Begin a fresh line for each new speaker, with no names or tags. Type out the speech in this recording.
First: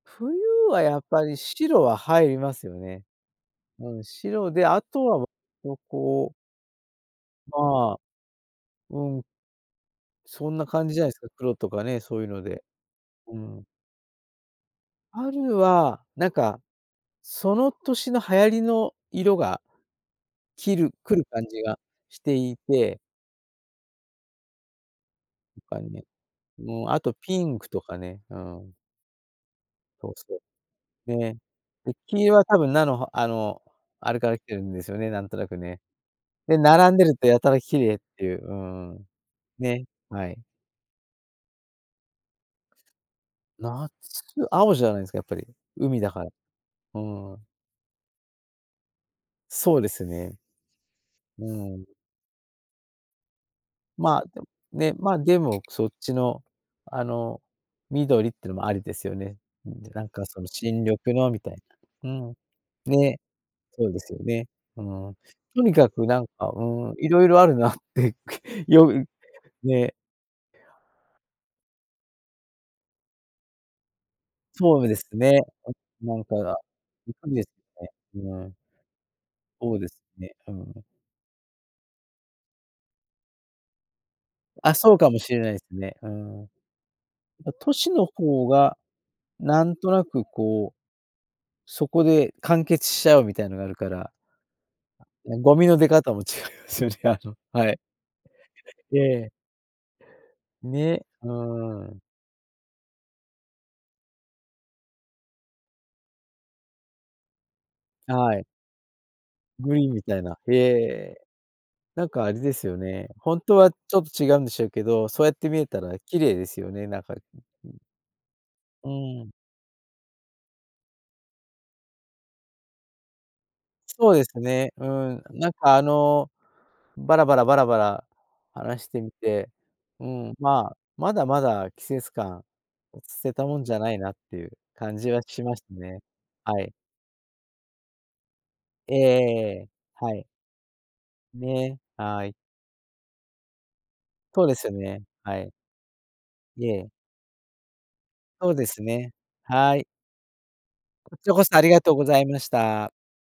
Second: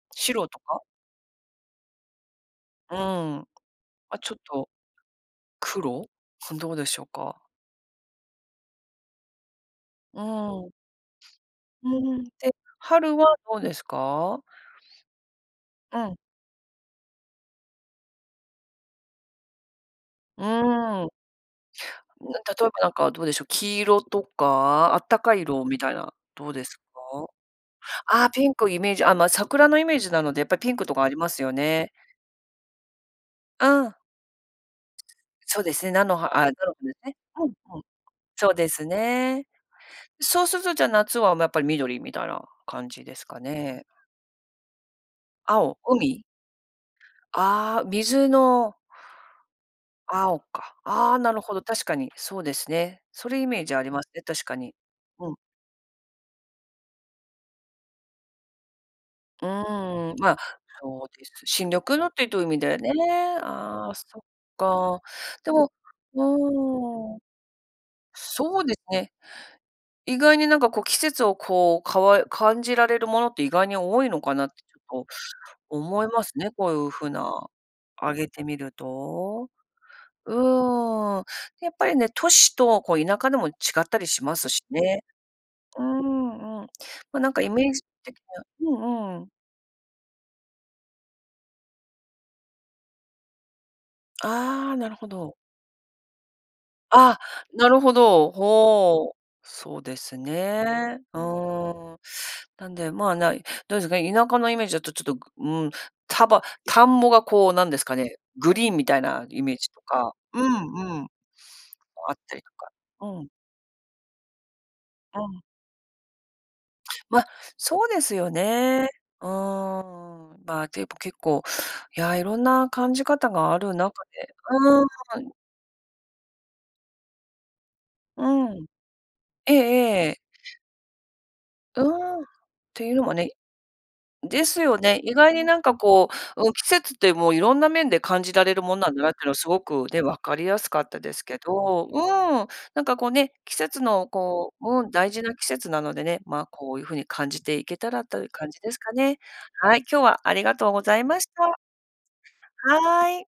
冬
白とか？
はやっぱり、白は入りますよ
うん、
ね。うん、
あ、ちょっ
白で、
と。
あとは、わわ
黒？
こう
どうでしょうか？
まあ、うん。
う
そんな
ーん。
感じじゃないすか、黒とか
う
ね、そういう
ん、
の
え、
で、
春は
う
どう
ん。
ですか？
春
う
は、
ん。
なんかその年の流行りの色が、
う
きる
ーん。
来る感じがし
ん、
て
なんか、
い
ちょっとなん
て。
か、どうでしょう。黄色とか、あったかい
ん
色み
かい
たい
ね。
な、どうですか？
もうあと、ピンクとかね、
ああ、
う
ピンク
ん。
イメージ、あ、ま、桜のイメー
そ
ジ
う
なの
そう。
で、やっぱりピンクとかありま
ね。
すよね。
で、黄色は多分菜のはあの、
うん。
あれから来てるんですよね、なんとなく
そうで
ね。
すね、菜の葉、あ、で
で、並ん
す
でる
ね。
と、や
う
た
ん、
ら綺
うん。
麗っていう、う
そ
ー
うです
ん、
ね。
ね。はい。
そうすると、じゃあ夏は、ま、やっぱり緑、みたいな感じですかね。
夏、青じゃないですか、やっぱり。
青、
海だか
海。
ら。うーん。
ああ、水の
そうですね。
青か。ああ、なる
う
ほど、
ーん。
確かにそうですね。それイメージあります
ま
ね、
あ、で
確
も
かに。
ね、まあ、
うん。
でも、そっちの、あの、緑ってのもありですよね。
う
うん、なん
ーん。
か
ま、
その、新緑
そうで
の
す。
みたい
新緑の
な。う
って
ん。
どういう意味だよね。
ね、そ
あ
う
あ、
ですよ
そっ
ね。う
か。
ん。
で
と
も、
にかくなんか、うーん、い
うん。
ろいろあるなって。く、
そうです
よう、
ね。
ね。
意外になんかこう、季節をこう、かわ感じられるものって、意外に多いのかなって、ち
そうで
ょっ
す
と
ね。あと
思い
な
ま
んか
すね。
が、
こういう風
いかんで
な、
すね。
あげ
う
て
ん。
みると。
そうですね。うん。
うん。やっぱりね、都市とこう田舎でも、違ったりしますし
あ、そう
ね。
かもしれないす
うー
ね。うん。
ん、うん。ま、なんかイ
ま、
メ
都
ージ
市の
的
方
に
が、
はうんうん。
なんとなくこう、そこで完結しちゃうみたいのがあるから。あ、
ああ、なるほど。
ゴミの出方も違いますよね、あ
あ、
の、は
な
い。
るほど。
え
ほう、
え。
そうですね。
ね、
う
うー
ーん。
ん。
なんで、まあ、ない。どうですか、田舎のイメージだと、ちょっと、うん、たば田んぼがこう、なんですかね、
はい。
グリーンみたいなイメージ
グ
と
リーンみ
か。
たいな、
うん
へ
うん。も
え。なん
あっ
かあ
た
れ
りと
です
か、
よね、
うん。
ほんとはちょっと違うんでしょうけど、
う
そうやっ
ん。
て見えたら綺麗ですよね、なんか。
ま、そうですよ
う
ね。うー
ん。
ん、まあ、結構結構、や、いろんな感じ方がある中
そうで
で、
すね、
うー
うーん。
ん。
なんかあの、バラバラバラバラ、
うん。
話してみて。
ええ
うー
ええ。
ん、まあ、まだまだ
う
季節
ーん、っ
感、
ていうのも
捨
ね。
てたもんじゃないなって
で
いう、
すよ
感
ね、
じ
意
は
外
し
に
ま
なん
した
か
ね。
こう、うん、
は
季
い。
節ってもう、色んな面で感じられるもんなん
ええ
だな、って
え
いうのはす
え
ご
ええ。
くね、
は
分
い。
かりやすかったですけ
ね、
ど。う
はい。
ーん、なんかこうね、季節の
そう
こ
ですよ
う、うん、
ね、
大事な
は
季
い。
節なのでね。まあ、
い
こういう
え。
風に感じていけたら、という
そ
感
う
じ
で
です
す
か
ね、
ね。
は
はい、
い。
今日はありがとうござい
こ
ま
ち
し
らこ
た。
そありがとうございました。
はい。